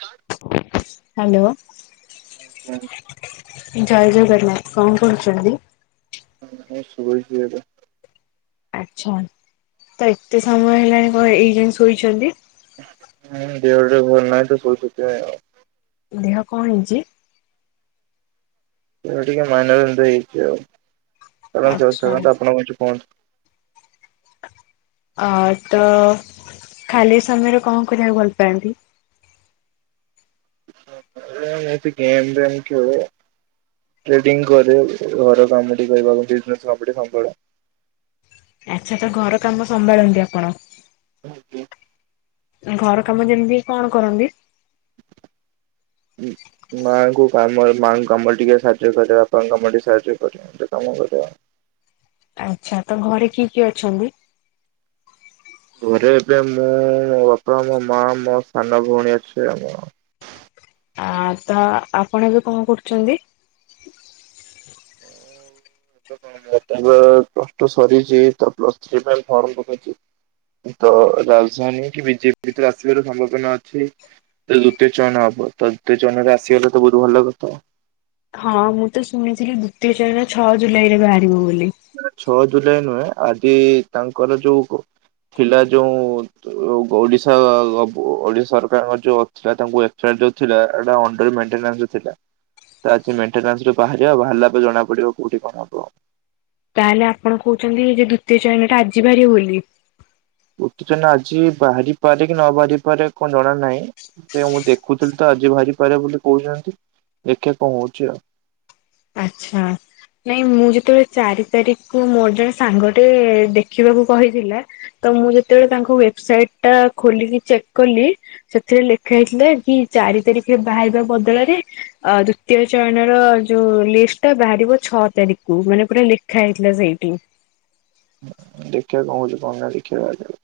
ହ [inaudible] ହାଲୋ। ମୁଁ ଜୟ ଜଗନ୍ନାଥ। କଣ କରୁଛନ୍ତି? ମୁଁ ଶୋଇଛି ଏବେ। ଆଚ୍ଛା। ତ ଏତେ ସମୟ ହେଲାଣି କଣ ଏଇ ଯାଏ ଶୋଇଛନ୍ତି? ହୁଁ ଦେହ ଟିକିଏ ଭଲ ନାହିଁ ତ ଶୋଇଚି ଟିକେ। ଦେହ କଣ ହେଇଛି? ଟିକେ ମାଇନରେ ଏମିତି ହେଇଛି ଆଉ। ଆଚ୍ଛା ଛାଡନ୍ତୁ ଆପଣ କିଛି କୁହନ୍ତୁ? ଅ ତ ଖାଲି ସମୟରେ କଣ କରିବାକୁ ଭଲ ପାଆନ୍ତି? ମୁଁ ତ ଏମିତି ଗେମ୍ ଫେମ୍ ଖେଳେ। ଟ୍ରେଡିଂ କରେ, ଘର କାମ ଟିକେ କରିବାକୁ ଯେତିକି ସମୟ ମିଳେ [unintelligible] ସମ୍ବଳ। ଆଚ୍ଛା ତ, ଘର କାମ ସମ୍ଭାଳନ୍ତି ଆପଣ? ଆଜ୍ଞା। ଘର କାମ ଯେମିତି କଣ କରନ୍ତି? ମାଆଙ୍କୁ କାମରେ, ମାଆଙ୍କ କାମରେ ଟିକେ ସାହାଯ୍ୟ କରେ। ବାପାଙ୍କ କାମରେ ଟିକେ ସାହାଯ୍ୟ କରେ। ଏମିତି କାମ କରେ। ଆଚ୍ଛା, ତ ଘରେ କିଏ କିଏ ଅଛନ୍ତି? ଘରେ ଏବେ ମୁଁ, ମୋ ବାପା, ମୋ ମା, ମୋ ସାନ ଭଉଣୀ ଅଛି ଆଉ। ଆ ତ ଆପଣ ଏବେ କଣ କରୁଛନ୍ତି? ମୁଁ ଏବେ ପ୍ଲସ ଟୁ ସରିଛି, ତ ପ୍ଲସ୍ ଥ୍ରୀ ପାଇଁ ଫର୍ମ ପକେଇଛି। ତ ରାଜଧାନୀ କି ବିଜେପି ଭିତରେ ଆସିବାର ସମ୍ଭାବନା ଅଛି। ସେ ଦ୍ଵିତୀୟ ଚୟନ ହବ, ତ ଦ୍ୱିତୀୟ ଚୟନରେ ଆସିଗଲେ ତ ବୋହୁତ୍ ଭଲ କଥା। ହଁ, ମୁଁ ତ ଶୁଣିଥିଲି ଦ୍ଵିତୀୟ ଚୟନ ଛଅ ଜୁଲାଇ ରେ ବାହାରିବ ବୋଲି। ଛଅ ଜୁଲାଇ ନୁହେଁ, ଆଜି ତାଙ୍କର ଯୋଉ ପିଲା ଯୋଉ ଓଡ଼ିଶା, ଓଡ଼ିଶା ସରକାରଙ୍କ ଯୋଉ ସେଟା ତାଙ୍କୁ [unintelligible] ଅଣ୍ଡର ମେଣ୍ଟନାସ୍ ରେ ଥିଲା। ତ ଆଜି ମେଣ୍ଟନାସ୍ ରୁ ବାହାରିବା, ବାହାରିଲା ପରେ ଜଣା ପଡିବ କଉଠି କଣ ହବ। ତାହେଲେ ଆପଣ କହୁଛନ୍ତି, ଯେ ଦ୍ଵିତୀୟ ଚୟନ ଟା ଆଜି ବାହାରିବ ବୋଲି? ଉତ୍ପୀନ ଆଜି ବାହାରି ପାରେ କି ନ ବାହାରି ପାରେ କଣ ଜଣା ନାହିଁ। ସେ ମୁଁ ଦେଖୁଥିଲି ତ ଆଜି ବାହାରିପାରେ ବୋଲି କହୁଛନ୍ତି, ଦେଖେ କଣ ହଉଛି ଆଉ। ଆଚ୍ଛା। ନାଇଁ ମୁଁ ଯେତେବେଳେ ଚାରି ତାରିଖ୍ କୁ ମୋର ଜଣେ ସାଙ୍ଗ ଟେ ଦେଖିବାକୁ କହିଥିଲା ତ ମୁଁ ଯେତେବେଳେ ତାଙ୍କ ୱେବ୍ ସାଇଟ୍ ଟା ଖୋଲିକି ଚେକ୍ କଲି ସେଥିରେ ଲେଖା ହେଇଥିଲା କି ଚାରି ତାରିଖ ବାହାରିବା ବଦଳରେ ଅ ଦ୍ଵିତୀୟ ଚୟନ ର ଯୋଉ ଲିଷ୍ଟ ବାହାରିବ ଛଅ ତାରିଖ କୁ ମାନେ ପୁରା ଲେଖା ହେଇଥିଲା ସେଇଟି। ଦେଖିଆ କଣ ହଉଛି, କଣ ନାଇ ଦେଖିବା ଆ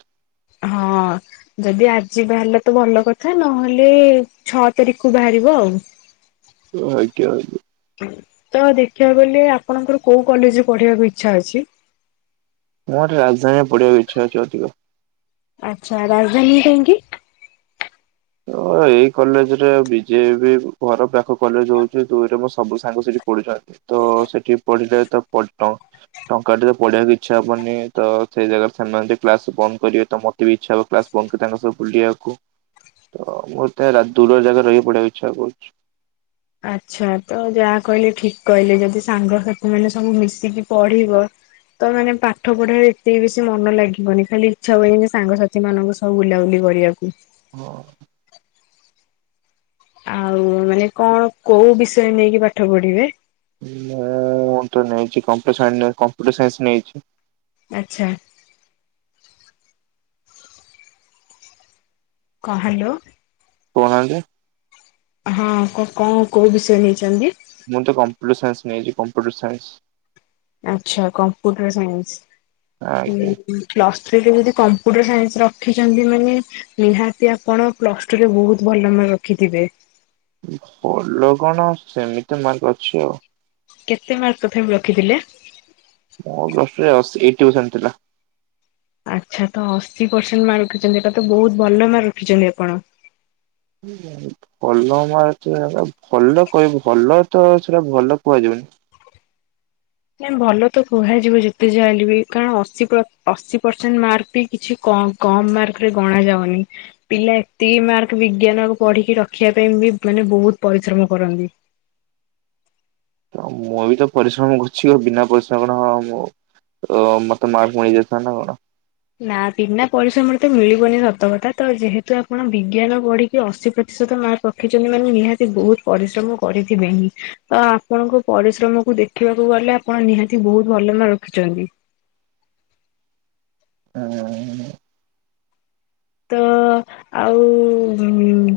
ହଁ। ଯଦି ଆଜି ବାହାରିଲା ତ ଭଲ କଥା, ନହେଲେ ଛଅ ତାରିଖ କୁ ବାହାରିବ ଆଉ। [inaudible] ଆଜ୍ଞା ଆଜ୍ଞା। ତ ଦେଖିବାକୁ ଗଲେ ଆପଣଙ୍କର କୋଉ କଲେଜରେ ପଢିବାକୁ ଇଚ୍ଛା ଅଛି? ମୁଁ ଗୋଟେ ରାଜଧାନୀରେ ପଡିବାକୁ ଇଚ୍ଛା ଅଛି ଅଧିକ। ଆଚ୍ଛା, ରାଜଧାନୀ କାହିଁକି? ତ ଏଇ କଲେଜରେ ବିଜେ ବି ଘର ପାଖ କଲେଜ ହଉଛି, ଦୁଇରେ ମୋ ସବୁ ସାଙ୍ଗ ସେଠି ପଢ଼ୁଛନ୍ତି। ତ ସେଠି ପଢିଲେ ତ ପ ଟଙ୍କା ଟାର ତ ପଢିବାକୁ ଇଚ୍ଛା ହବନି ତ ସେଇ ଜାଗାରେ ଛାଡୁନାହାନ୍ତି, ସେମାନେ କ୍ଲାସବନ୍ଦ କରିବେ ମୋତେ ବି ଇଛା ହବ କ୍ଲାସ ତାଙ୍କ ସହ ବୁଲିବାକୁ। ତ ମତେ ଦୂର ଜାଗାରେ ରହି ପଢିବାକୁ ଇଚ୍ଛା ହୋଉଛି। ଆଚ୍ଛା, ତ ଯାହା କହିଲେ ଠିକ କହିଲେ ଯଦି ସାଙ୍ଗସାଥି ମାନେ ସବୁ ମିଶିକି ପଢିବ ତ ମାନେ ପାଠ ପଢାରେ ଏତେବି ବେଶୀ ମନ ଲାଗିବନି, ଖାଲି ଇଚ୍ଛା ହବ ସାଙ୍ଗସାଥି ମାନଙ୍କ ସହ ବୁଲାବୁଲି କରିବାକୁ। ହଁ। ଆଉ ମାନେ କଣ କୋଉ ବିଷୟ ନେଇକି ପାଠ ପଢିବେ? ନା ମୁଁ ତ ନେଇଛି କମ୍ପୁଟର ସାଇନ୍ସ, କମ୍ପୁଟର ସାଇନ୍ସ ନେଇଛି। ଆଚ୍ଛା। କ ହ୍ୟାଲୋ। କହୁ ନାହାନ୍ତି? ହଁ କ କଁ କୋଉ ବିଷୟ ନେଇଛନ୍ତି? ମୁଁ ତ କମ୍ପୁଟର ସାଇନ୍ସ ନେଇଛି କମ୍ପ୍ୟୁଟର ସାଇନ୍ସ। ଆଛା କମ୍ପ୍ୟୁଟର ସାଇନ୍ସ। ଆଜ୍ଞା। ପ୍ଲସ୍ ଥ୍ରୀ ରେ ଯଦି କମ୍ପ୍ୟୁଟର ସାଇନ୍ସରେ ରଖିଛନ୍ତି ମାନେ ନିହାତି ଆପଣ ପ୍ଲସ୍ ଟୁରେ ବହୁତ ଭଲ ମାର୍କ ରଖିଥିବେ? ଭଲ କଣ ସେମିତି ମାର୍କ ଅଛି ଆଉ। କେତେ ମାର୍କ ତଥାପି ରଖିଥିଲେ? ମୋର ପ୍ଲସ ଟୁ ରେ ଅଶି ଏଇଟି ପରସେଣ୍ଟ ଥିଲା। ଆଚ୍ଛା ତ ଅଶୀ ପରସେଣ୍ଟ ମାର୍କ ରଖିଛନ୍ତି ଏଟା ତ ବହୁତ ଭଲ ମାର୍କ ରଖିଛନ୍ତି ଆପଣ। [unintelligible] ଭଲ ମାର୍କ ଭଲ କହିବ ଭଲ ତ ସେଟା ଭଲ କୁହାଯିବନି। ନାଇ ଭଲ ତ କୁହାଯିବ ଯେତେ ଯାହାହେଲେ ବି କାରଣ ଅଶୀ ପ୍ର ଅଶୀ ପରସେଣ୍ଟ ମାର୍କ ବି କିଛି କଁ କମ ମାର୍କ ରେ ଗଣା ଯାଉନି? ପିଲା ଏତିକି ମାର୍କ ବିଜ୍ଞାନ ପଢିକି ରଖିବା ପାଇଁ ବି ମାନେ ବହୁତ ପରିଶ୍ରମ କରନ୍ତି। ତ ମୁଁ ବି ତ ପରିଶ୍ରମ କରୁଛି, କ ବିନା ପରିଶ୍ରମରେ ହ ମୁଁ ଅ ମତେ ମାର୍କ ମିଳିଯାଇଥାନ୍ତା କଣ? ନା ବିନା ପରିଶ୍ରମରେ ତ ମିଳିବନି ସତକଥା ତ ଯେହେତୁ ଆପଣ ବିଜ୍ଞାନ ପଢିକି ଅଶୀ ପ୍ରତିଶତ ମାର୍କ ରଖିଛନ୍ତି ମାନେ ନିହାତି ବହୁତ ପରିଶ୍ରମ କରିଥିବେ ହିଁ ତ ଆପଣଙ୍କ ପରିଶ୍ରମକୁ ଦେଖ ଦେଖିବାକୁ ଗଲେ ଆପଣ ନିହାତି ବହୁତ ଭଲ ମାର୍କ ରଖିଛନ୍ତି। ଆଁ। ତ ଆଉ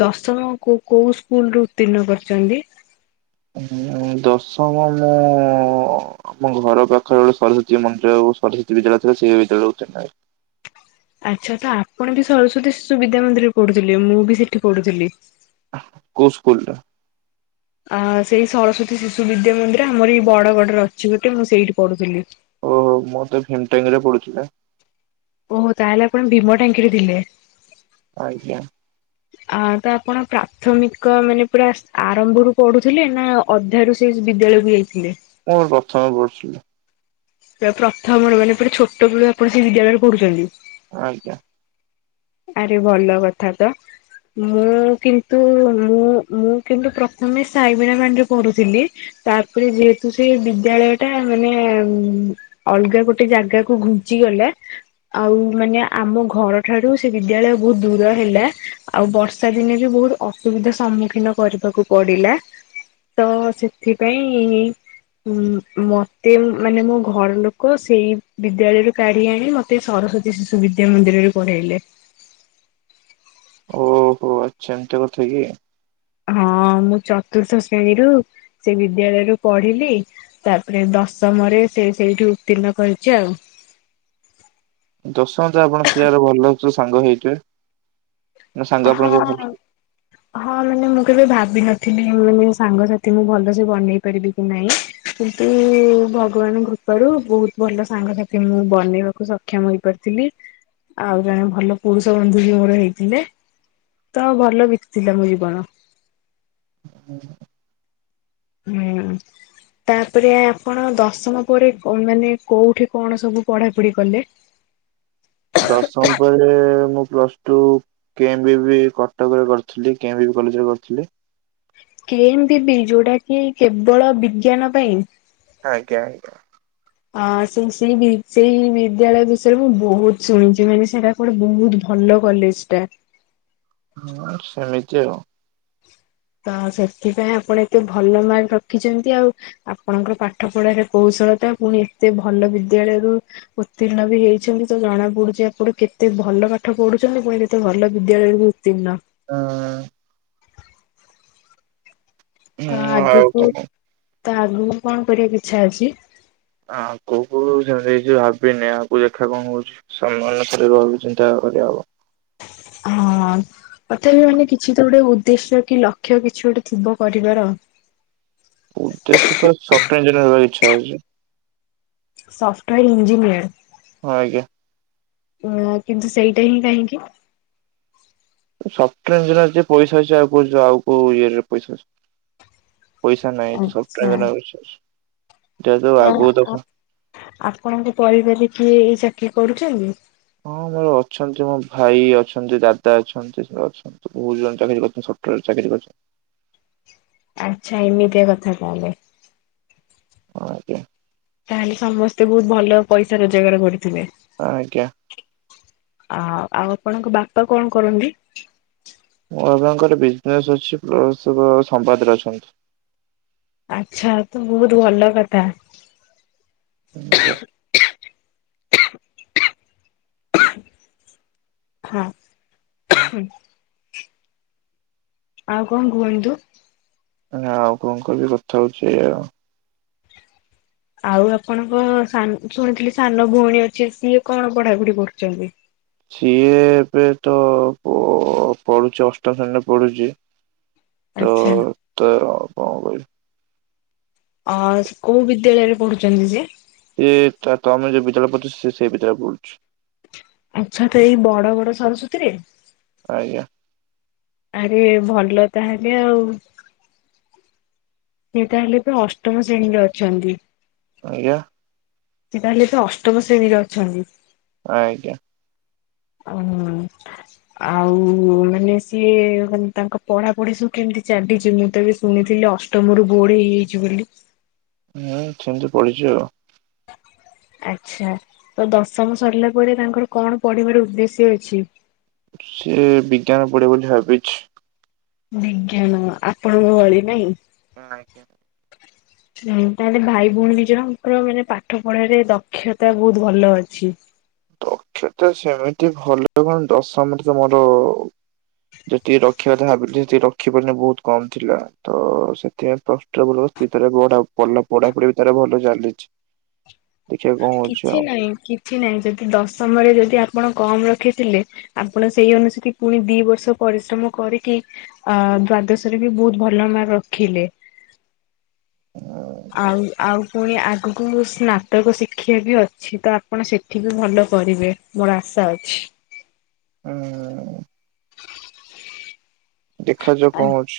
ଦଶମ କୋ କୋଉ ସ୍କୁଲ ରୁ ଉତ୍ତୀର୍ଣ୍ଣ କରିଛନ୍ତି? ଉଁ ଦଶମ ମୁଁ ଆମ ଘର ପାଖରେ ଗୋଟେ ସରସ୍ଵତୀ ମନ୍ଦିର ସରସ୍ୱତୀ ବିଦ୍ୟାଳୟ ଥିଲା ସେଇ ବିଦ୍ୟାଳୟକୁ ଉତ୍ତୀର୍ଣ୍ଣ ହେଲି। ଆଚ୍ଛା ତ ଆପଣ ବି ସରସ୍ଵତୀ ଶିଶୁ ବିଦ୍ୟା ମନ୍ଦିରରେ ପଢୁଥିଲେ, ମୁଁ ବି ସେଠି ପଢୁଥିଲି। କୋଉ ସ୍କୁଲ ଟା? ଆ ସେଇ ସରସ୍ଵତୀ ଶିଶୁ ବିଦ୍ୟା ମନ୍ଦିର ଆମର ଏଇ ବଡ ଗଡରେ ଅଛି ଗୋଟେ ମୁଁ ସେଇଠି ପଢ଼ୁଥିଲି। ଓହୋ। ମୁଁ ତ ଭିମଟାଙ୍କି ରେ ପଢୁଛି ନା? ଓହୋ ତାହେଲେ ଆପଣ ଭୀମ ଟାଙ୍କିରେ ଥିଲେ? ଆଜ୍ଞା। ଆ ତ ଆପଣ ପ୍ରାଥମିକ ମାନେ ପୁରା ଆରମ୍ଭରୁ ପଢୁଥିଲେ ନା ଅଧ୍ୟାୟରୁ ସେ ବିଦ୍ୟାଳୟକୁ ଯାଇଥିଲେ? ମୁଁ ପ୍ରଥମରେ ପଢ଼ୁଥିଲି। ପୁରା ପ୍ରଥମ ରୁ ମାନେ ପୁରା ଛୋଟ ବେଳୁ ଆପଣ ସେଇ ବିଦ୍ୟାଳୟରେ ପଢୁଛନ୍ତି? ଆଜ୍ଞା। ଆରେ ଭଲ କଥା ତ। ମୁଁ କିନ୍ତୁ ମୁଁ ମୁଁ କିନ୍ତୁ ପ୍ରଥମେ ସାଇ ବୀଣାପାଣୀ ରେ ପଢୁଥିଲି। ତାପରେ ଯେହେତୁ ସେ ବିଦ୍ୟାଳୟ ଟା ମାନେ ଉମ୍ ଅଲଗା ଗୋଟେ ଜାଗାକୁ ଘୁଞ୍ଚି ଗଲା। ଆଉ ମାନେ ଆମ ଘର ଠାରୁ ସେ ବିଦ୍ୟାଳୟ ବୋହୁତ ଦୂର ହେଲା। ଆଉ ବର୍ଷା ଦିନେ ବି ବୋହୁତ ଅସୁବିଧା ସମ୍ମୁଖୀନ କରିବାକୁ ପଡିଲା। ତ ସେଥିପାଇଁ ମ୍ ମତେ ମାନେ ମୁଁ ଘର ଲୋକ ସେଇ ବିଦ୍ୟାଳୟରୁ କାଢି ଆଣି, ମତେ ସରସ୍ଵତୀ ଶିଶୁ ବିଦ୍ୟା ମନ୍ଦିରରେ ପଢେଇଲେ। ଓହୋ। ଆଚ୍ଛା ଏମିତି କଥା କି? ହଁ। ମୁଁ ଚତୁର୍ଥ ଶ୍ରେଣୀରୁ ସେ ବିଦ୍ୟାଳୟରୁୁ ପଢିଲି। ତାପରେ ଦଶମରେ ସେ ସେଇଠୁ ଉତ୍ତୀର୍ଣ୍ଣ କରିଛି ଆଉ। ଦଶମ ରେ ତ ଆପଣ ସେ ଯା [unintelligible] ହୋଲଡର ସହ ସାଙ୍ଗ ହେଇଥିବେ? ନା ସାଙ୍ଗ ଆପଣ କିଏ ଭଲ ହଁ। ହଁ। ମାନେ ମୁଁ କେବେ ଭାବିିନଥିଲି ମାନେ ସାଙ୍ଗସାଥି ମୁଁ ଭଲସେ ବନେଇି ପାରିବିକି ନାଇଁ, କିନ୍ତୁ ଭଗବାନ କୃପାରୁ ବୋହୁତ ଭଲ ସାଙ୍ଗସାଥି ମୁଁ ବନେଇବାକୁ ସକ୍ଷମ ହେଇପାରିଥିଲି। ଆଉ ଜଣେ ଭଲ ପୁରୁଷ ବନ୍ଧୁ ବି ମୋର ହେଇଥିଲେ। ତ ଭଲ ବିତିଥିଲା ମୋ ଜୀବନ। ହୁଁ। ହୁଁ। ତାପରେ ଆପଣ ଦଶମ ପରେ ମାନେ କୋଉଠି କଣ ସବୁ ପଢାପଢି କଲେ? ଦଶମ ପରେ ମୁଁ ପ୍ଲସ ଟୁ କେମ୍ ବି ବି କଟକ ରେ କରିଥିଲି। କେମ୍ ବି ବି କଲେଜରେ କରିଥିଲି। କେମ୍ ବି ବି ଯୋଉଟା କି କେବଳ ବିଜ୍ଞାନ ପାଇଁ? ଆଜ୍ଞା ଆଜ୍ଞା। ଆ ସେଇ ସେଇ ସେଇ ବିଦ୍ୟାଳୟ ବିଷୟରେ ମୁଁ ବୋହୁତ ଶୁଣିଛି। ମାନେ ସେଇଟା ଗୋଟେ ବହୁତ ଭଲ କଲେଜ ଟା। ହୁଁ ସେମିତି ଆଉ। ତ ସେଥିପାଇଁ ଆପଣ ଏତେ ଭଲ ମାର୍କ ରଖିଛନ୍ତି ଆଉ। ଆପଣଙ୍କର ପାଠ ପଢାରେ କୌଶଳତା ପୁଣି ଏତେ ଭଲ ବିଦ୍ୟାଳୟରୁ ଉତ୍ତୀର୍ଣ୍ଣ ବି ହେଇଛନ୍ତି। ତ ଜଣା ପଡୁଛି ଆପଣ କେତେ ଭଲ ପାଠ ପଢୁଛନ୍ତି ପୁଣି କେତେ ଭଲ ବିଦ୍ୟାଳୟରେ ବି ତ୍ତିର୍ଣ୍ଣ। ହଁ। ତ ହୁଁ ଆଉ ଆଗକୁ କଣ ତ ଆଗକୁ କଣ କରିବାକୁ ଇଚ୍ଛା ଅଛି? ଆଗକୁ ସେମିତି କିଛି ଭାବିନି। ଆଗକୁ ଦେଖିଆ କଣ ହଉଛି? ସମ୍ମାନ [unintelligible] ଚିନ୍ତା କରିବାହବ। ହଁ। ତଥାପି ମାନେ କିଛି ତ ଗୋଟେ ଉଦ୍ଦେଶ୍ୟ କି ଲକ୍ଷ୍ୟ କିଛି ଗୋଟେ ଥିବ କରିବାର? ଉଦ୍ଦେଶ୍ୟ ତ ସଫ୍ଟୱେୟାର ଇଂଜିନିୟର ହେବାକୁ ଇଚ୍ଛା ଅଛି। Software engineer. ହଁ ଆଜ୍ଞା। ଆ କିନ୍ତୁ ସେଇଟା ହିଁ କାହିଁକି? ସଫ୍ଟୱେୟାର ଇଞ୍ଜିନିୟରେ ପଇସା ଅଛି। ଆଉ [unintelligible] ଆଉ କୋଉ ଇଏରେ ପଇସା ଅଛି। ପଇସା ନାଇଁ ତ ସବ୍ ଆଚ୍ଛା [unintelligible] ତ ଆପ୍ ଆପଣଙ୍କ ପରିବାରରେ କିଏ ଏଇ ଚାକିରୀ କରୁଛନ୍ତି? ହଁ ମୋର ଅଛନ୍ତି ମୋ ଭାଇ ଅଛନ୍ତି ଦାଦା ଅଛନ୍ତି ସେ ଅଛନ୍ତି। ବହୁତ ଜଣ ଚାକିରି କରିଛନ୍ତି ସଫ୍ଟୱେରରେ ଚାକିରି କରିଛନ୍ତି। ଆଚ୍ଛା ଏମିତିଆ କଥା ତାହେଲେ। ହଁ ଆଜ୍ଞା। ତାହେଲେ ସମସ୍ତେ ବହୁତ ଭଲ ପଇସା ରୋଜଗାର କରୁଥିବେ? ହଁ ଆଜ୍ଞା। ଆ ଆଉ ଆପଣଙ୍କ ବାପା କଣ କରନ୍ତି? ମୋ ବାପାଙ୍କର ବିଜନେସ୍ ଅଛି ପ୍ଲସ୍ ସମ୍ବାଦରେ ଅଛନ୍ତି। ଆଚ୍ଛା ତ ବହୁତ ଭଲ କଥା। ହଁ ଆଜ୍ଞା। ହଁ। ଆଉ କଣ କୁହନ୍ତୁ? ଆ ଆଉ କଣ କହିବି କଥା ହଉଛି ଏଇଆ। ଆଉ ଆପଣଙ୍କ ସାନ୍ ଶୁଣିଥିଲି ସାନ ଭଉଣୀ ଅଛି ସିଏ କଣ ପଢାପଢି କରୁଛନ୍ତି? ସିଏ-ଏ ଏବେ ତ ପ-ଅ-ଅ ପଢୁଛି ଅଷ୍ଟମ ଶ୍ରେଣୀରେ ପଢୁଛି। ଆଚ୍ଛା ତ-ଅ-ଅ ତ ଆଉ କଣ କହିବି? ଅ-ଅ କୋଉ ବିଦ୍ୟାଳୟରେ ପଢୁଛନ୍ତି ସେ? ଏ-ଏ ତା ତମେ ଯୋଉ ବିଦ୍ୟାଳୟରେ ପଢୁଛ ସେ ସେଇ ବିଦ୍ୟାଳୟରେ ପଢୁଛି। ଆଚ୍ଛା ତ ଏଇ ବଡ ବଡ ସରସ୍ୱତୀରେ? ଆଜ୍ଞା। ଆରେ ଭଲ ତାହେଲେ ଆଉ। ସେ ତାହେଲେ ଏବେ ଅଷ୍ଟମ ଶ୍ରେଣୀରେ ଅଛନ୍ତି? ଆଜ୍ଞା? ସେ ତାହେଲେ ଏବେ ଅଷ୍ଟମ ଶ୍ରେଣୀରେ ଅଛନ୍ତି? ଆଜ୍ଞା। ଉଁ-ଉଁ-ଉଁ। ଆଉ-ଉ-ଉ-ଉ ମାନେ ସିଏ ମାନେ ତାଙ୍କ ପଢାପଢି ସବୁ କେମିତି ଚାଲିଛି ମୁଁ ତ ଏବେ ଶୁଣିଥିଲି ଅଷ଼୍ ଟମ୍ ରୁ ବୋର୍ଡ ହେଇଯାଇଛି ବୋଲି? ହୁଁ ସେମିତି ପଢିଛି ଆଉ। ଆଚ୍ଛା, ତ ଦଶମ ସରିଲା ପରେ ତାଙ୍କର କଣ ପଢିବାର ଉଦ୍ଦେଶ୍ୟ ଅଛି? ସେ ବିଜ୍ଞାନ ପଢ଼ିବ ବୋଲି ଭାବିଛି। ବିଜ୍ଞାନ, ଆପଣଙ୍କ ଭଳି ନାଇଁ? ହଁ ଆଜ୍ଞା। ହୁଁ, ତାହେଲେ ଭାଇ ଭଉଣୀ ଦି ଜଣଙ୍କର ମାନେ ପାଠ ପଢାରେ ଦକ୍ଷତା ବହୁତ୍ ଭଲ ଅଛି। ସେତେ ସେମିତି ଭଲ କଣ ଦଶମରେ ତ ମୋର ଯେତିକି ରଖିବା କଥା ଭାବିଥିଲି ସେତିକି ରଖି ପାରିଲିନି ବହୁତ୍ କମ୍ ଥିଲା ତ-ଅ-ଅ ସେ ସେଥିପାଇଁ [unintelligible] ସେ ତାର ପଢା ଭଲ ପଢାପଢି ବି ତାର ଭଲ ଚାଲିଛି। ଦେଖିବା କଣ ହଉଛି କିଛି ଆଉ। ନାହିଁ କିଛି ନାହିଁ ଯଦି ଦଶମରେ ଯଦି ଆପଣ କମ୍ ରଖିଥିଲେ ଆପଣ ସେଇ ଅନୁସୁତି ପୁଣି ଦି ବର୍ଷ ପରିଶ୍ରମ କରିକି ଅ-ଅ ଦ୍ଵାଦଶରେ ବି ବହୁତ ଭଲ ମାର୍କ ରଖିଲେ। ଉଁ ଆଉ, ଆଉ ପୁଣି ଆଗକୁ ସ୍ନାତକ ଶିକ୍ଷା ବି ଅଛି ତ ଆପଣ ସେ ଏଠି ବି ଭଲ କରିବେ, ମୋର ଆଶା ଅଛି। ଉଁ-ଉଁ-ଉଁ ଦେଖାଯାଉ କଣ ହଉଛି।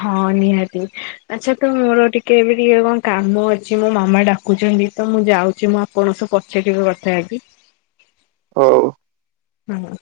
ହଁ ନିହାତି, ଆଚ୍ଛା ତ ମୋର ଟିକେ ଏବେ ଟିକେ କଣ କାମ ଅଛି, ମୋ ମାମା ଡା କୁଚନ୍ତି ତ ମୁଁ ଯାଉଛି, ମୁଁ ଆପଣ ସହ ପଛେ କେବେ କଥା ହେବି। ହଉ। ହଁ, ହଁ।